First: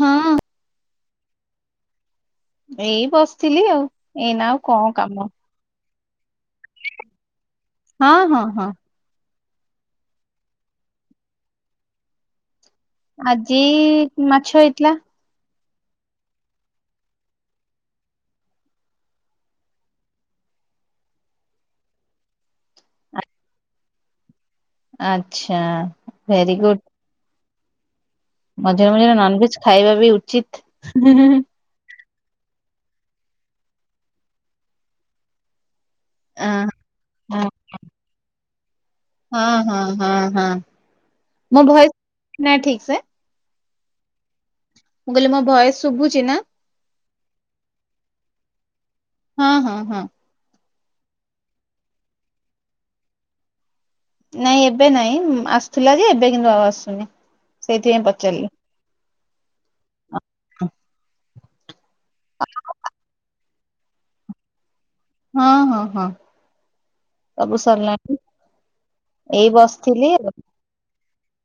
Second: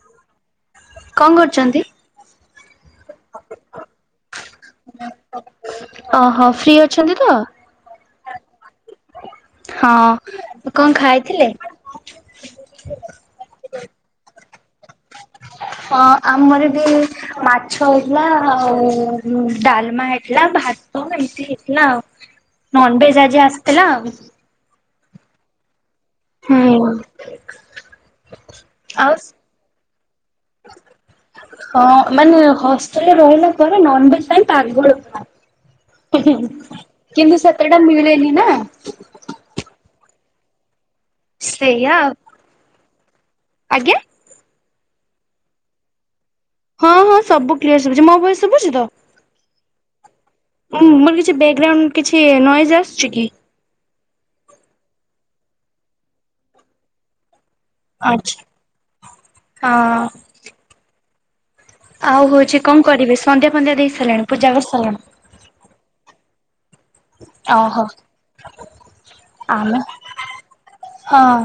ହଁ। କଣ କରୁଛନ୍ତି? ଏଇ ବସିଥିଲି ଆଉ ଏଇନା ଆଉ କଣ କାମ ଓହୋ ଫ୍ରି ଅଛନ୍ତି ତ? ହଁ ହଁ ହଁ। ହଁ କଣ ଖାଇଥିଲେ? ଆଜି ମାଛ ହେଇଥିଲା। ହଁ ଆମର ବି ମାଛ ହେଇଥିଲା ଆଉ ଡାଲମା ହେଇଥିଲା। ଭାତ ଏମିତି ହେଇଥିଲା ନନ ଭେଜ ଆଜି ଆସିଥିଲା। ଆଚ୍ଛା ଭେରି ହୁଁ। ଗୁଡ। [inaudible] ମଝିରେ ଆଉ ମଝିରେ ନନଭେଜ ଖାଇବା ବି ଉଚିତ। ହଁ ମାନେ ହଷ୍ଟେଲରେ ରହିଲା ପରେ ନନଭେଜ ପାଇଁ ପାଗଳ ପୁରା। ହଁ କିନ୍ତୁ ସେତେଟା ମିଳେନି ନା। ହଁ ହଁ ହଁ ହଁ ମୋ ସେଇଆ ଭୟସ ଆଉ ନା ଠିକ ସେ? ଆଜ୍ଞା? ମୁଁ କହିଲି ମୋ ଭୟସ ଶୁଭୁଛି ନା? ହଁ ହଁ ସବୁ କ୍ଲିୟର ଶୁଭୁଛି ମୋ ଭୟସ ଶୁଭୁଛି ତ? ହଁ ହଁ ହଁ। ମୋର କିଛି ବ୍ୟାକଗ୍ରାଉଣ୍ଡ କିଛି ନଏଜ ଆସୁଛି କି? ନାଇଁ ଏବେ ନାଇଁ ଆସୁଥିଲା ଯେ ଏବେ କିନ୍ତୁ ଆଉ ଆସୁନି ସେଇଥିପାଇଁ ଆଚ୍ଛା ପଚାରିଲି। ହଁ। ଆଉ ହଉଛି କଣ କରିବି ସନ୍ଧ୍ୟା ସନ୍ଧ୍ୟା ଦେଇ ସାରିଲାଣି ପୂଜା କରିସାରିଲାଣି? ହଁ ହଁ ହଁ। ସବୁ ଓହୋ ସରିଲାଣି ଏଇ ଆମେ ବସିଥିଲି ଆଉ। ହଁ।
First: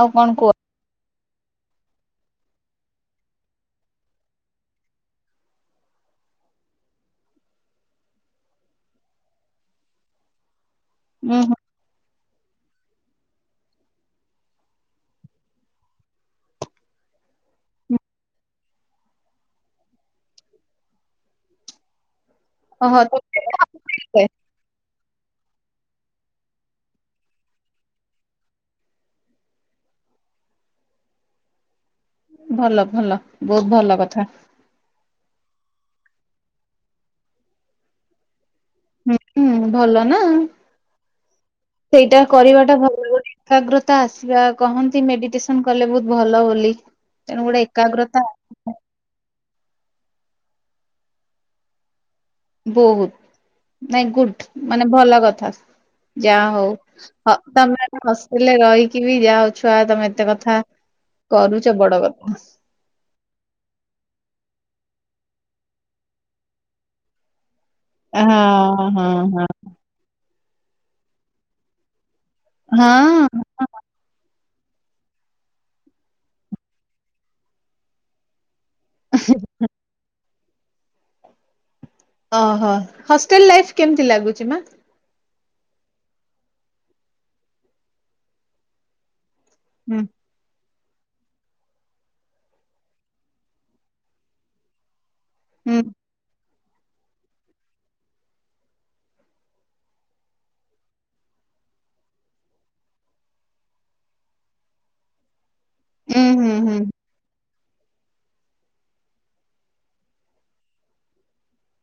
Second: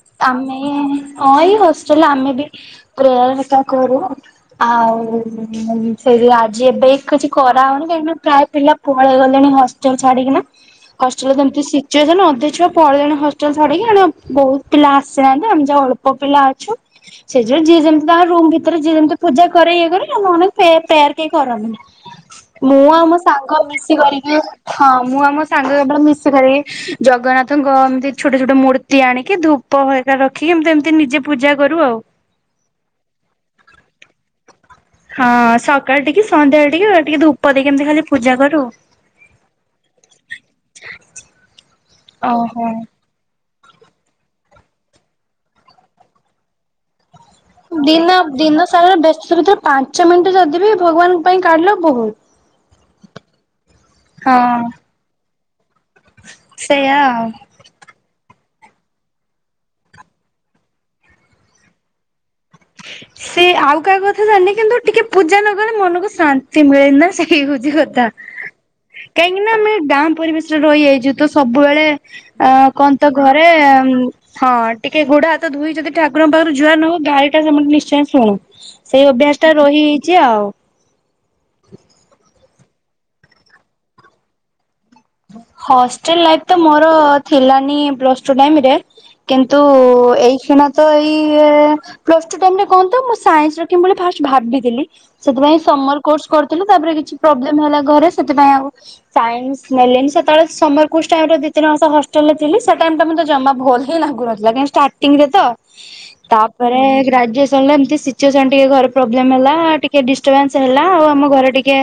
ଆଉ କଣ କୁହ ଆମେ ହଁ ଏଇ ହଷ୍ଟେଲରେ ଆମେ ବି ପ୍ରେୟାର ହେକା କରୁ ଆଉ ସେ ଆଜି ଏବେ କିଛି କରାହେଉନି କାହିଁକିନା ପ୍ରାୟ ପିଲା ପଳେଇ ଗଲେଣି ହଷ୍ଟେଲ ଛାଡିକିନା। ଉଁ ହୁଁ ହଷ୍ଟେଲତି ସିଜୀୟାର ହେଲା ଅଧେ ଛୁଆ ପଳେଇଲେ ହଷ୍ଟେଲ ଛଡିକି ବହୁତ ପିଲା ଆସିନାହାନ୍ତି ଆମେ ଯଉ ଅଳ୍ପ ପିଲା ଅଛୁ ସେଥିଉ ଯିଏ ଯେମିତି ତାଙ୍କ ରୁମ ଭିତରେ ଯିଏ ଯେମିତି ପୂଜା କର ଇଏ କର ଆମ ଅନକ ପ୍ରେୟାର କେହି କରନ୍ତିନି। ମୁଁ ଆମ ସାଙ୍ଗ ଓହୋ। ମିଶି କରିକି ହଁ ମୁଁ ଆମ ସାଙ୍ଗ କେବଳ ମିଶି କରିବି ଜଗନ୍ନାଥଙ୍କ ଏମିତି ଛୋଟ ଛୋଟ ମୂର୍ତ୍ତି ଆଣିକି ଧୂ ପହର ରଖିକି ଏମତି ଏମିତି ନିଜେ ପୂଜା କରୁ ଆଉ। ଭଲ ଭଲ ବହୁତ ଭଲ କଥା। ହଁ ସକାଳ ଟିକେ ସନ୍ଧ୍ୟାଳେ ଟିକେ ଟିକେ ଧୂପ ଦେଇ ଏମିତି ଖାଲି ପୂଜା କରୁ ହୁଁ ଭଲ ନାଁ ସେଇଟା ଓହୋ। କରିବାଟା ଭଲ ବୋଲି ଏକାଗ୍ରତା ଆସିବା କହନ୍ତି ମେଡିଟେସନ କଲେ ବହୁତ ଭଲ ବୋଲି। ତେଣୁ ଗୋଟେ ଦିନ ଏକାଗ୍ରତା ଦିନ ସାରା ବ୍ୟସ୍ତ ଭିତରେ ପାଞ୍ଚ ମିନିଟ ଯଦି ବିି ଭଗବାନଙ୍କ ପାଇଁ କାଢିଲ ବହୁତ। ବହୁତ ନାଇଁ ଗୁଡ୍ ହଁ ମାନେ ଭଲ କଥା। ଯାହା ହଉ ସେଇଆ ଆଉ। ତମ ହ ହେଲେ ରହିକି ବି ଯା ହ ଛୁଆ ତମେ ଏତେ କଥା କରୁଛ ବଡ କଥା। [unintelligible] ସେ ଆଉ କାହା କଥା ଜାଣିନି କିନ୍ତୁ ଟିକେ ପୂଜା ନ କଲେ ମନକୁ ଶାନ୍ତି ମିଳେନି ନା ସେଇ କଥା ହଁ ହଁ କାହିଁକି ହଁ। ନା ଆମେ ଗାଁ ପରିବେଶ ରହିଯାଇଛି ତ ସବୁବେଳେ ଅ କହନ୍ତ ହଁ ଘରେ ହଁ ଟିକେ ଗୋଡ ହାତ ଧୋଇ ଯଦି ଠାକୁରଙ୍କ ପାଖରୁ ଜୁହାର ନହୋଉ ଗାଲି ଟା ମାନେ ନିଚୟ ଶୁଣୁ। ସେଇ ଅଭ୍ୟାସ ଟା ରହି ହେଇଛି ଆଉ। ଓହୋ ହଷ୍ଟେଲ ଲାଇଫ କେମତି ଲାଗୁଛି ମା? ହଷ୍ଟେଲ ଲାଇଫ ତ ମୋର ଥିଲାନି ପ୍ଲସ ଟୁ ଟାଇମରେ କିନ୍ତୁ ହୁଁ ଏଇ କ୍ଷିଣା ତ ଏଇ ପ୍ଲସଟୁ ଟାଇମ ରେ କହନ୍ତୁ ମୁଁ [inaudible] ରଖମି ବୋଲି ମୁଁ ଭାବି ଥିଲି। ସେଥିପାଇଁ ହୁଁ ସମର କୋର୍ସ କରିଥିଲୁ ତାପରେ କିଛି ପ୍ରୋବ୍ଲେମ ହେଲା ଘରେ ସେଥିପାଇଁ ଆଉ ସାଇନ୍ସ ନେଲିନି ସେତେବେଳେ ସମର କୋଟାଇମ ରେ ଦି ତିିନି ମାସ ହଷ୍ଟେଲ ରେ ଥିଲି ସେ ଟାଇମ ଟା ମତେ ଜମା ଭଲ ହିଁ ଲାଗୁନଥିଲା। ଷ୍ଟାଟିଙ୍ଗ ରେ ତ ହୁଁ ହୁଁ ହୁଁ ତାପରେ ତ ଗ୍ରାଜୁଏସନ ସିଚୁଏସନ ଟିକେ ଘରେ ପ୍ରୋବ୍ଲେମ୍ ହେଲା ଟିକେ ଡିଷ୍ଟର୍ବାନ୍ସ ହେଲା ଆଉ ଆମ ଘରେ ଟିକେ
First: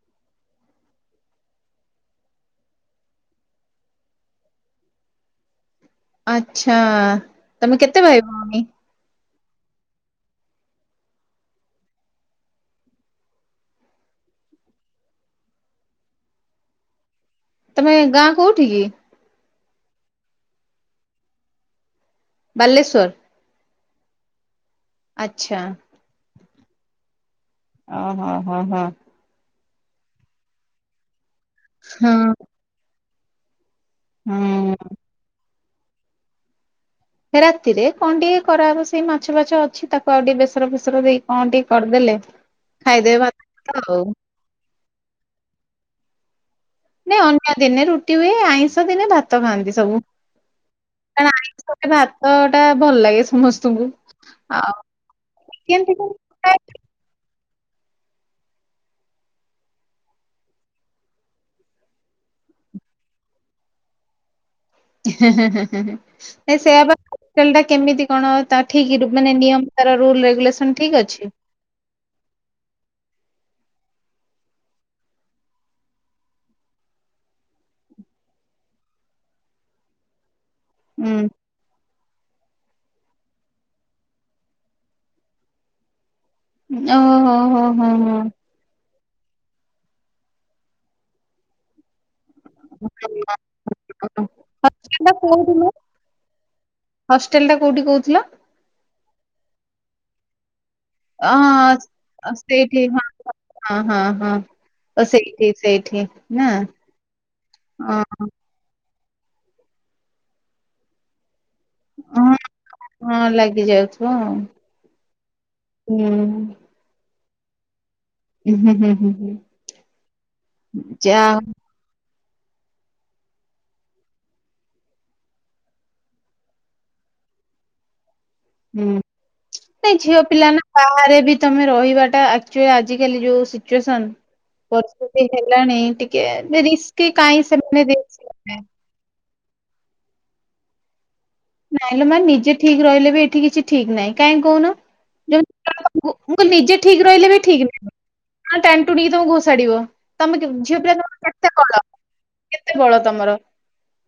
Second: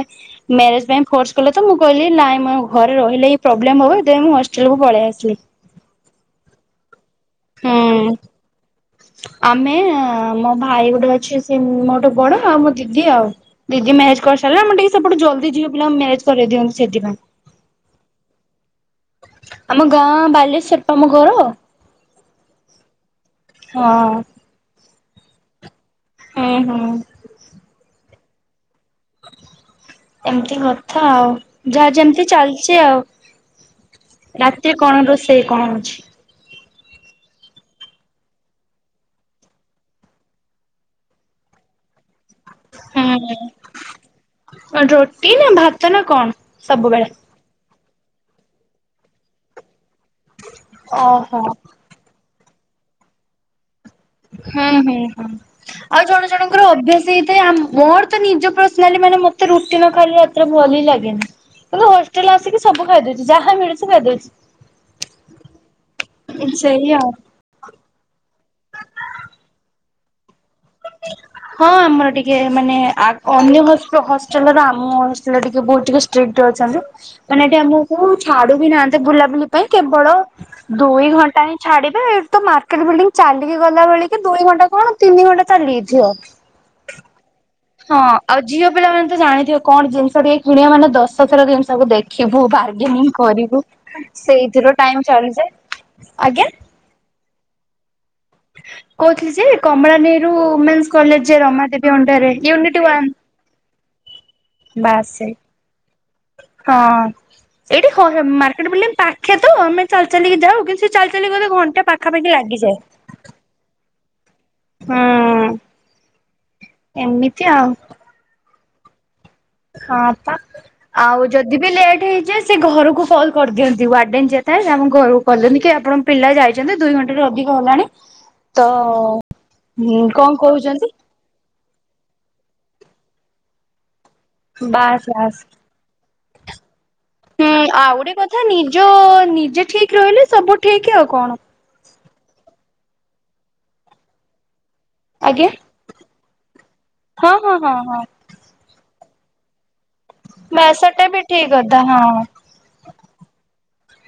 ମ୍ୟାରେଜ ପାଇଁ ଫୋର୍ସ ତ ମୁଁ କହିଲି ନାଇଁ ମ ଘରେ ରହିଲେ ପ୍ରୋବ୍ଲେମ ହବ ମୁଁ ହଷ୍ଟେଲକୁୁ ପଳେଇ ଆସିଲି। ଆଛା ତମେ କେତେ ହୁଁ ଭାଇ ଭଉଣୀ? ଆମେ ମୋ ଭାଇ ଗୋଟେ ଅଛି ସେ ମୋଠୁ ବଡ଼ ଆଉ ମୋ ଦିଦି ଆଉ ଦିଦି ମ୍ୟାରେଜ କରି ହେଲେ ଆମେ ସେପଟେ ଜଲଦିଝିଅ ପିଲା ମାରେଜ କରି ଦିଅନ୍ତି ଦିନ୍ତୁ ସେଥିପାଇଁ। ତମେ ଗାଁ କୋଉଠି କିଏ? ଆମ ଗାଁ ବାଲେଶ୍ଵରପା ଆମ ଘର ବାଲେଶ୍ଵର। ହଁ। ଆଚ୍ଛା। ହୁଁ ହୁଁ। ଓ ହୋ ହୋ ହୋ। ଏମିତି କଥା ଆଉ ଯାହା ଯେମିତି ଚାଲିଛି ଆଉ। ରାତିି ହଁ କଣ ରୋଷେଇ କଣ ଅଛି? ରାତିରେ କଣ ଟିକେ କରାହବ ସେଇ ମାଛ ବାଛ ଅଛି ତାକୁ ଆଉ ଟିକେ ବେସର ଫେସର ଦେଇ କଣ ଟିକେ କରିଦେଲେ ଖାଇଦେବେ ଭାତ ଆଉ ହୁଁ ରୁଟି ନାଁ ଭାତ ନାଁ କଣ? ସବୁବେଳେ ନାଇଁ ଅନ୍ୟ ଦିନେ ରୁଟି ହୁଏ ଆଇଁଷ ଦିନେ ଭାତ ଖାଆନ୍ତି ସବୁ କଣ ଓହୋ ଆଇଁଷ ଭାତ ଭାତ ଟା ଭଲ ଲାଗେ ସମସ୍ତଙ୍କୁ। ହୁଁ ଆଉ ହୁଁ ହୁଁ କେମିତି ଆଉ ଜଣ ଜଣଙ୍କର ଅଭ୍ୟାସ ହେଇ ସେ ଆମ ମୋର ତ ନିଜ ପର୍ସନାଲି ମାନେ ମତେ ରୁଟି ନ ଖାଇଲେ ରାତିରେ ଭଲ ହି ଲାଗେନି। ତୁ ହଷ୍ଟେଲ ଆସିକି ସବୁ ଖାଇଦଉଛି ଯାହା ମିଳୁଛି ଖାଇଦଉଛି। ହେଁ ହେଁ ହେଁ ସେଇଆ ପା ହଷ୍ଟଲା ଟା କେମିତି କଣ ଅ ତା ଠିକ ମାନେ ନିୟମ ତାର ରୁଲ ରେଗୁଲେସନ୍ ହଁ ଆମର ଟିକେ ମାନେ ଆ ଅନ୍ୟ ହଷ୍ଟେଲ ର ଆମ ହଷ୍ଟେଲ ଟିକେ ବହୁତ ଟିକେ ଷ୍ଟ୍ରିକଟ ଅଛନ୍ତି ମାନେ ଏଠି ଆମକୁ ଛାଡୁ ବିି ନାହନ୍ତି ବୁଲାବୁଲି ପାଇଁ କେବଳ ଦୁଇ ହୁଁ ଘଣ୍ଟା ହିଁ ଛାଡିବେ ଏଇଠି ତ ରକେଟ୍ ବିଲ୍ଡିଂ ଚାଲିକି ଗଲା ବେଳେକି ଦୁଇ ଘଣ୍ଟା କଣ ତିନି ଘଣ୍ଟା ଚାଲିଯାଇଥିବ। ଓହୋ ହୋ ହୋ ହଁ ଆଉ ଝିଅ ପିଲାମାନେ ଜାଣିଥିବ କଣ ଜିନିଷ ଟିକ କିଣିବା ମାନେ ଦଶଥର ଜିନିଷକୁ ଦେଖ ଦେଖିବୁ ବାର୍ଗେନିଂ ହଁ। କରିବୁ ସେଇଥିର ଟାଇମ ହଷ୍ଟେଲ ଟା ଚାଲିଯାଏ। କୋଉଠି ମ ଆଜ୍ଞା। ହଷ୍ଟେଲ ଟା କୋଉଠି କହୁଥିଲ? କହୁଥିଲି ଯେ କମଳାନେରୁ ଓମେନ୍ସ ଅ କଲେଜରେ ରମାଦେବୀ ଅଣ୍ଡରରେ ୟୁନିଟ ସେଇଠି ହଁ ୱାନ ହଁ ହଁ। ଓ ବାସ ସେଇଠି ସେଇଠି ନା ଏଇ ହଁ ଏଇଠି ମାର୍କେଟ ବିଲ୍ଡିଂ ପାଖ ଖେର୍ ତ ଆମେ ଚାଲି ଚାଲିକି ଯାଉ କିନ୍ତୁ ସେ ଚାଲି ଚାଲି ଗଲେ ଘଣ୍ଟା ପାଖାପାଖି ହଁ ଲାଗିଯାଏ। ହଁ ଲାଗି ଯାଉଥିବ ଆଉ। ହୁଁ ହୁଁ। ଏମିତି ଆଉ। ହୁଁ ହୁଁ ହୁଁ ହୁଁ। ହଁ ପା ଯା ଆଉ ଯଦି ବି ଲେଟ୍ ହେଇଛି ଯେ ସେ ଘରକୁ କଲ୍ କରିଦିଅନ୍ତି ୱାର୍ଡେନ ଯିଏ ଥାଏ। ସେ ଆମ ଘରକୁ କହିଦଅନ୍ତି କି ଆପଣ ପିଲା ଯାଇଛନ୍ତି ଦୁଇ ଘଣ୍ଟାରୁ ଅଧି ଅଧିକ ହେଲାଣି ତ ହୁଁ ନାଇ ଝିଅ କଣ ପିଲା ନା କହୁଛନ୍ତି ବାହାରେ ବି ତମେ ରହିବାଟା ଆଜିକାଲି ଯୋଉ ସିଚୁଏସନ ବାସ୍ ପରିସ୍ଥିତି ବାସ୍। ହେଲାଣି ଟିକେ ରିଷ୍କ୍ ହୁଁ ଆଉ ଗୋଟେ କଥା ନିଜ ନିଜେ ଠିକ ରହିଲେ ସବୁ ଠିକ ଆଉ କଣ। ନାଇଲୋ ମାଆ ନିଯେ ଠିକ ରହିଲେ ବି ଏଠି କିଛି ଠିକ ନାହିଁ। କାହିଁ କହୁନ? ଯୋଉ ଆଜ୍ଞା। ମୁଁ କହିଲି ନିଜେ ଠିକ ରହିଲେ ହଁ ବି ହଁ ଠିକ ହଁ ହଁ ନାହି ଟାଣିଟୁନି ତମକୁ ଘୋଷାଡିବ। ତମେ ବାସ୍ ଝିଅ ପିଲା ସେଟା ବି ତମ କେତେ ଠିକ କଥା ବଳ କେତେ ବଳ ତମର?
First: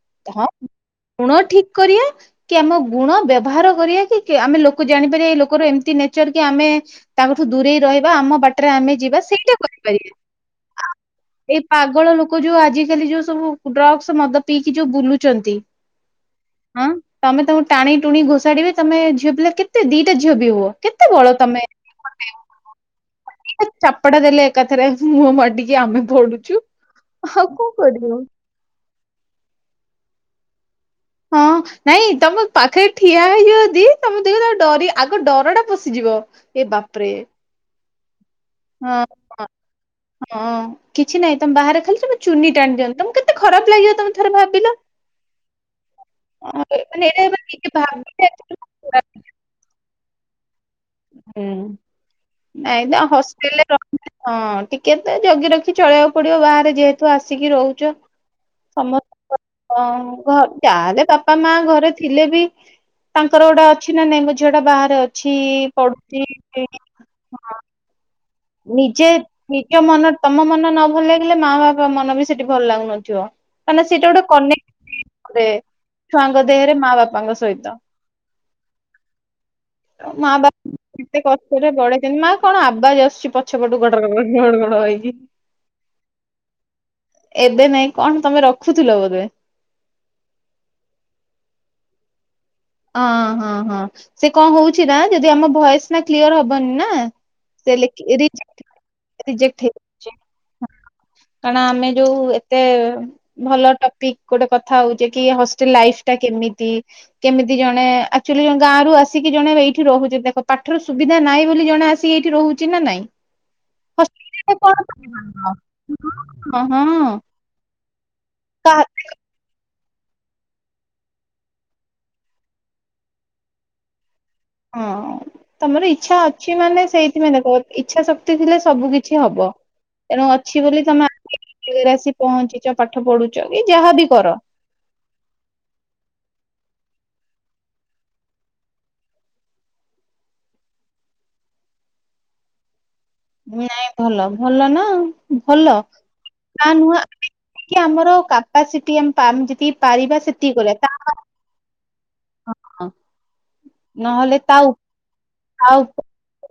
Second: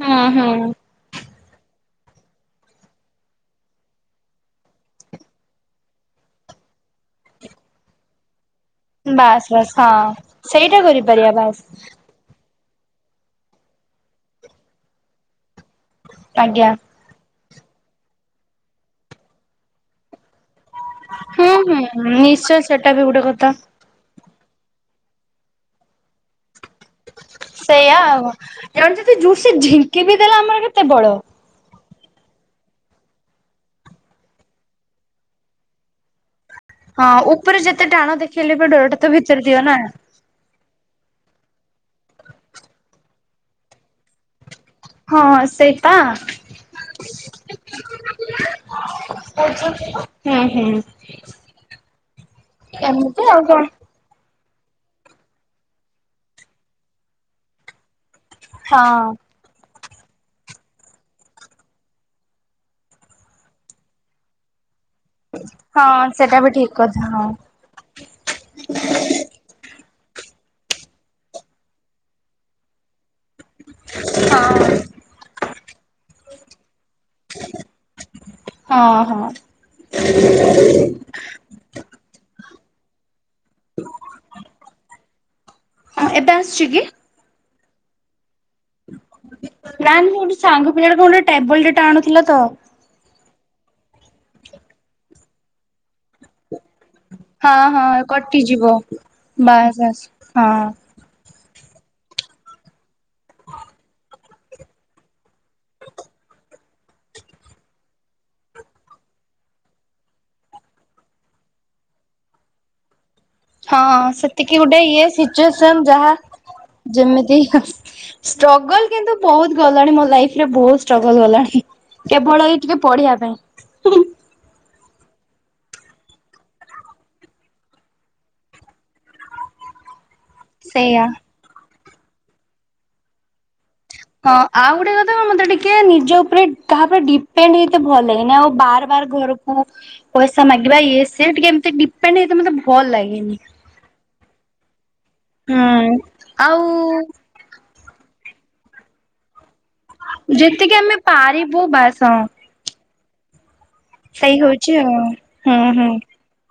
ହଁ ହୁଁ। ଗୁଣ ଠିକ କରିବା କି ଆମ ଗୁଣ ବ୍ୟବହାର କରିବା କି ଆମେ ଲୋକ ଜାଣିପାରିବା ଏଇ ଲୋକର ଏମତି ନେଚର କି ଆମେ ତାଙ୍କର ଠୁ ଦୂରେଇ ରହିବା ଆମ ବାଟ ଟରେ ଆମେ ଯିବା ବାସ୍ ସେଇଟା ବାସ୍ ହଁ ସେଇଟା କରିପାରିବା କରିପାରିବା ବାସ୍ ଏଇ ପାଗଳ ଲୋକ ଯୋଉ ଆଜି ଆଜିକାଲି ଯୋଉ ସବୁ ଡ୍ରଗ୍ସ ମଦ ପିଇକି ଯୋଉ ବୁଲୁଛନ୍ତି। ଆଜ୍ଞା। ହଁ ତମେ ତମକୁ ଟାଣି ଟୁଣି ଘୋଷାଡିବ ତମ ଝିଅ ପିଲା କେତେ ଦିଟା ଝିଅ ବି ହୁଅ କେତେ ବଳ ହୁଁ ତମେ ହୁଁ ନିଶ୍ଚୟ [unintelligible] ସେଟା ବି ଗୋଟେ କଥା। ଦିଟା ଚାପ୍ ଚପଡ଼ା ଦେଲେ ଏକାଥରେ ମୁହଁ ମାଡ଼ିକି ଆମେ ପଡୁଛୁ। ଆଉ କଣ ସେଇଆ କରିବୁ ଆଉ ଜଣେ ଯଦି ଜୋର୍ ସେ ଝିଙ୍କି ବି ଦେଲା ଆମର କେତେ ବଳ? ହଁ ନାଇଁ ତମ ପାଖରେ ଠିଆ ହେଇଯିବ ଯଦି ତମ ଦେଖ ଡରି ଆଗ ଡର ଟା ପଶିଯିବ। ଏ ବାପରେ ଏତେ ଟାଣ ଦେଖେଇଲେ ବି ଡରଟା ହଁ ତ ହଁ ଭିତରେ ଥିବ ନା? ହଁ କିଛି ନାହିଁ ତମ ବାହାରେ ଖାଲି ତମ ଚୁନି ଟାଣି ଦିଅନ୍ତୁ। ତମ କେତେ ଖରାପ ଲାଗିବ ତମ ଥରେ ଭାବିଲ। ହଁ ସେଇପା ମାନେ ଏଇଟା ଭାବିବା [unintelligible] ଖରାପ୍। ହୁଁ ହୁଁ। ହୁଁ ଏଇନା ଏମିତି ଆଉ କଣ ହଷ୍ଟେଲରେ [unintelligible] ହଁ। ଟିକେ ତ ଜଗି ରଖି ଚଳିବାକୁ ପଡିବ ବାହାରେ ଯେହେତୁ ଆସିକି ରହୁଚ। ହଁ। ହଁ ଘ ଯାହେଲେ ବାପା ମା ଘରେ ଥିଲେ ବି ତାଙ୍କର ଗୋଟେ ଅଛି ନା ନାଇଁ ମୋ ଝିଅ ଟା ବାହାରେ ଅଛି। ହଁ ସେଟା ବି ପଢୁଛି ଠିକ କଥା ହଁ। ନିଜେ ନିଜ ମନ ତମ ମନ ନ ଭଲ ଲାଗିଲେ ମା ବାପା ମନ ବି ସେଠି ଭଲ ଲାଗୁନଥିବ। କାଁ ନା ସେଇଟା ଗୋଟେ କନେକ୍ଟ ହଁ କରେ ଛୁଆଙ୍କ ଦେହରେ ମା ବାପାଙ୍କ ସହିତ। ହଁ ହଁ। ମା ବା ଏତେ କଷ୍ଟରେ ବଢେଇଚିନ୍ତି ମା କଣ ଆବାଜ ଆସୁଛି ପଛ ପଟୁ ଗଡର ଗଡର ଘଡ ଘଡ ହେଇକି? ହଁ ଏବେ ଆସୁଚି କି? ଏବେ ନାଇଁ କଣ ତମେ ରଖୁଥୁଲ ବୋଧେ? [unintelligible] ମୋର ଗୋଟେ ସାଙ୍ଗ ପିଲାଟେ କଣ ଗୋଟେ ଟେବୁଲ ଟେ ଆଣୁଥିଲା ତ। ହଁ ହଁ ହଁ ସେ କଣ ହଉଚି ନା ଯଦି ଆମ ଭଏସ ନା କ୍ଲିୟର ହବନି ନା ହଁ ସେ ହଁ ରିଜେକ୍ଟ କଟିଯିବ ବାସ୍ ହେଇଯାଉଛି। ବାସ୍ ହଁ। କାରଣ ଆମେ ଯୋଉ ଏତେ ଭଲ ଟପିକ ଗୋଟେ କଥା ହଉଚେ କି ହଷ୍ଟେଲ ଲାଇଫ ଟା କେମିତି କେମିତି ଜଣେ ଆକ୍ଚୁଆଲି ଗାଁ ରୁ ଆସିକି ଜଣେ ଏଇଠି ରହୁଚି ଦେଖ ପାଠର ସୁବିଧା ନାଇଁ ବୋଲି ଜଣେ ଆସି ଏଇଠି ରହୁଚି ନା ନାଇଁ? ହଁ ହଷ୍ଟେଲରେ ସେତିକି କଣ ଗୋଟେ ଇଏ ପାଇବ? ସିଚୁଏସନ ଯାହା ହଁ ହଁ ଯେମିତି ହଁ କାହା ଷ୍ଟ୍ରଗଲ କିନ୍ତୁ ବହୁତ ଗ ଜାଣେ ମୋ ଲାଇଫ ରେ ବହୁତ ଷ୍ଟ୍ରଗଲ ଗଲାଣି କେବଳ ଏଇ ଟିକେ ପଢିବା ପାଇଁ ହିଁ ହିଁ। ହଁ। ତମର ଇଚ୍ଛା ଅଛି ମାନେ ସେଇଥିପାଇଁ ଦେଖ ଇଛା ଶକ୍ତି ଥିଲେ ସବୁ କିଛି ହବ। ତେଣୁ ଅଛି ବୋଲି ସେଇଆ। ତମେ [unintelligible] ଆସି ପହଞ୍ଚିଚ ପାଠ ପଢୁଚ। ହଁ ଆଉ ଗୋଟେ କଥା କଣ ମତେ ଟିକେ ନିଜ ଉପରେ କାହାଉପରେ ଡିପେଣ୍ଡ ହେଇତେ ଭଲ ଲାଗେନି ଆଉ ବାର ବାର ଘରକୁ ପଇସା ମାଗିବା ଇଏ ସି ଟିକେ ଡିପେଣ୍ଡ ହେଇତ ମତେ ଭଲ ଲାଗେ ନାଇଁ ଭଲ ଭଲ ନା ଭଲ ହୁଁ ଆଉ ତା ନୁହଁ କି ଆମର କାପାସିଟି ଆମ୍ ପାମ୍ ଯେ ତି ପାରିବା ସେତିକି ଯେତିକି କରିବା। ଆମେ ତାର ପାରିବୁ ବାସ ହଁ ହଁ। ସେଇ ହଉଚି ଆଉ ହୁଁ ଆଉ ହୁଁ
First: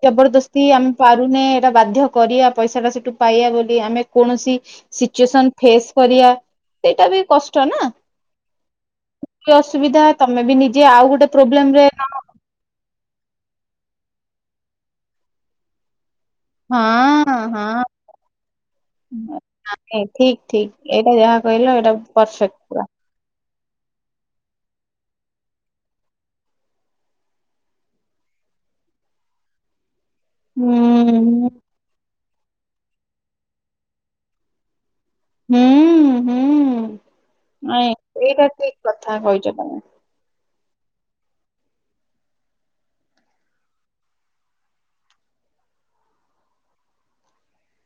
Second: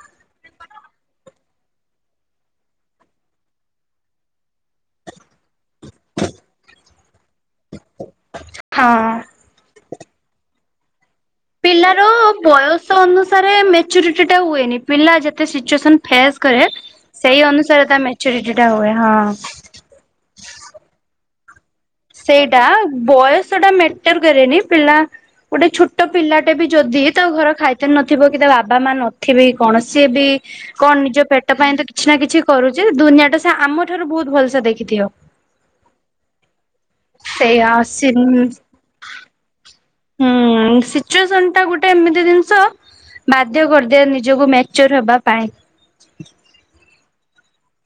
ଜବରଦସ୍ତି ଆମେ ପାରୁନେ ଏଟା ବାଧ୍ୟ କରିବା ପଇସା ଟା ସେଟୁ ପାଇବା ବୋଲି ଆମେ କୌଣସି ସିଚୁଏସନ୍ ଫେସ୍ କରିବା ସେଇଟା ବି କଷ୍ଟ ନା। ହଁ। କି ଅସୁବିଧା ତମେ ବି ନିଜେ ଆଉ ଗୋଟେ ପ୍ରୋବ୍ଲେମ ରେ ପିଲାର ବୟସ ଅନୁସାରେ ମେଚୁରିଟି ଟା ହୁଏନି। ପିଲା ଯେତେ ସିଚୁଏସନ୍ ଫେସ୍ କରେ ହଁ ସେଇ ହଁ ଅନୁସାରେ ତା ମେଚୁରିଟି ଟା ହୁଏ ହଁ। ଠିକ୍ ଠିକ୍ ଏଇଟା ଯାହା କହିଲ ଏଇଟା ପରଫେକ୍ଟ ସେଇଟା ପୁରା ବୟସ ଟା ମେଟର କରେନି। ପିଲା ଗୋଟେ ଛୋଟ ପିଲାଟେ ବି ଯଦି ତା ଘର ଖାଇତେ ନଥିବ କି ତା ବାବା ମା ନଥିବେ କଣ ସିଏ ବି କଣ ନିଜ ହୁଁ ପେଟ ପାଇଁ ତ କିଛି ନା କିଛି କରୁଚି ଦୁନିଆ ଟା ସେ ଆମଠାରୁ ବହୁତ ଭଲସେ ଦେଖିଥିବ। ହୁଁ ହୁଁ ସେଇଆ ନାଇ ସି ଏଇଟା ଠିକ୍ କଥା କଇଚ ତମେ। ହୁଁ ସିଚୁଏସନ ଟା ଗୋଟେ ଏମିତି ଜିନିଷ ବାଧ୍ୟ କରିଦିଏ ନିଜକୁ ମେଚର ହେବା ପାଇଁ।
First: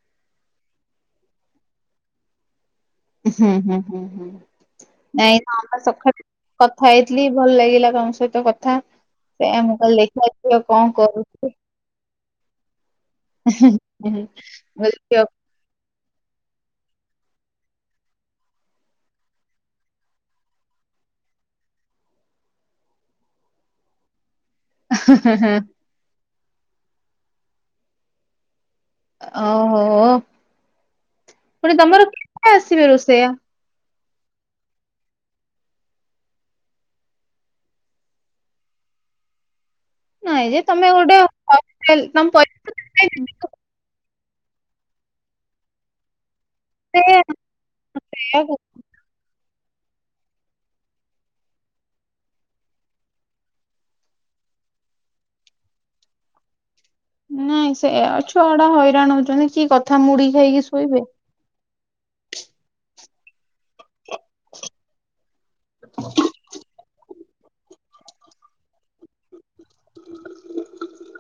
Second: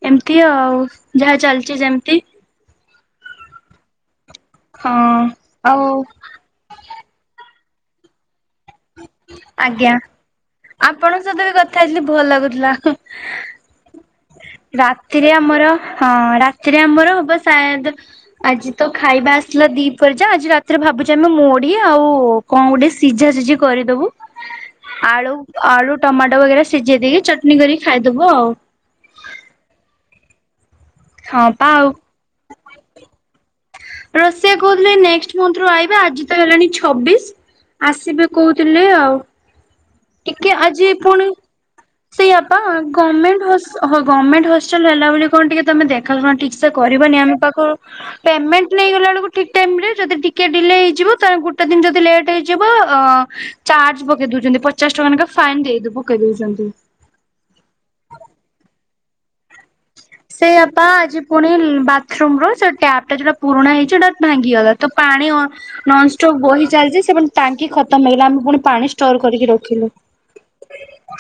ଏମିତି ଆଉ ଯାହା ଚାଲିଚି ଯେମତି। ହୁଁ ହୁଁ ହୁଁ ହୁଁ ହଁ ନାଇଁ ଆମ ଆଉ [unintelligible] କଥା ହେଇଥିଲି ଭଲ ଲାଗେ। [unintelligible] ତମ ସହିତ କଥା, ସେୟା ମୁଁ ଆଜ୍ଞା। କହିଲି ଦେଖିବା ଝିଅ କଣ ଆପଣଙ୍କ ସହିତ ବି କରୁଚି। କଥା ହେଇଥିଲି [inaudible] [inaudible] କହିଲି ଝିଅ ରାତିରେ ଆମର ହଁ, ରାତିରେ ଆମର ହବ ସାୟଦ୍ ଆଜି ତ ଖାଇବା ଆସିଲା ଦିପରେ ଯା ଆଜି ରାତିରେ ଭାବ [unintelligible] ଚି ଆମେ ମୁଢି ଆଉ କଣ ଗୋଟେ ସିଝା ସିଝି କରିଦବୁ। ଆଳୁ, ଆଳୁ ଟମାଟୋ ବଗେରା ସିଝେଇ ଦେଇକି ଚଟନି କରିକି ଖାଇଦବୁ ଆଉ। ଓ ହୋ! ହଁ ପା ଆଉ ଏ ଆସିବେ ରୋଷେୟା। ସେ କହୁଥିଲେ ନେଷ୍ଟ୍ ମନ୍ଥ୍ ରୁ ଆଇବେ, ଆଜି ତ ହେଲାଣି ଛବିଶ ଆସିବେ କହୁଥିଲେ ଆଉ ନାଇଁ ଟିକେ ଯେ ତମେ ଆଜି ଗୋଟେ ପୁଣି ହଷ୍ଟେଲ ତମ ସେଇଆପା ପଇସା ଦେଇକି ଗମେଣ୍ଟ୍ ହସ ହ ଗମେଣ୍ଟ୍ ହଷ୍ଟେଲ ହେଲା ବୋଲି, କଣ ଟିକେ ତମେ ଦେଖାଶୁଣା ଠିକ୍ ସେ କରିବନି, ଆମ ପାଖ ପେମେଣ୍ଟ ନେଇଗଲା ବେଳକୁ ଠିକ୍ ଟାଇମ ରେ ଯଦି ଟିକେ ଡିଲେ ହେଇଯିବ, ତା ଗୋଟେ ଦିନ ଯଦି ଲେଟ୍ ହେଇଯିବ ଚାର୍ଜ ପକେଇ ଦୋଉଛନ୍ତି। ପ ପଚାଶ ଟଙ୍କା ନେଖା ଫାଇନ୍ ଦେଇ ପକେଇଦଉଛନ୍ତି। ନାଇଁ ସେୟା ଛୁଆଗୁଡା ହଇରାଣ ହଉଛନ୍ତି କି କ ସେଇଆପା ଆଜି ପୁଣି ବାଥରୁମ୍ ର ସେ ଟ୍ୟାପ ଟା ଯଉଟା ପୁରୁଣା ହେଇଛି, ହେଟା ଭାଙ୍ଗିଗଲା ତ ପାଣି ନନଷ୍ଟପ୍ ବୋହି ଚାଲିଛି ସେପଟେ ଟାଙ୍କି ଖତମ୍ ହେଇଗଲା। ଆମେ ପୁଣି ପାଣି ଷ୍ଟୋର କରିକି ର ଖିଲୁ।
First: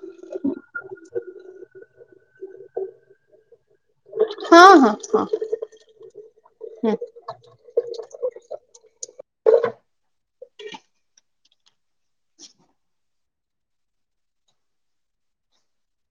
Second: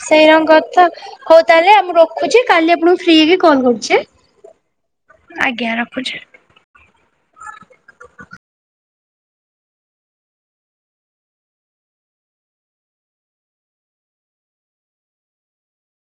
ସେଇଆ କଥା ହୋଉ ତାହେଲେ ଆ ମୁଁ ରଖୁଛି, କାଲି ଆପଣଙ୍କୁ ଫ୍ରି ରେ କଲ୍ କରୁ ଚି ହଁ ହଁ ହଁ ଆଜ୍ଞା, ରଖୁଚି। ହୁଁ [inaudible] [inaudible]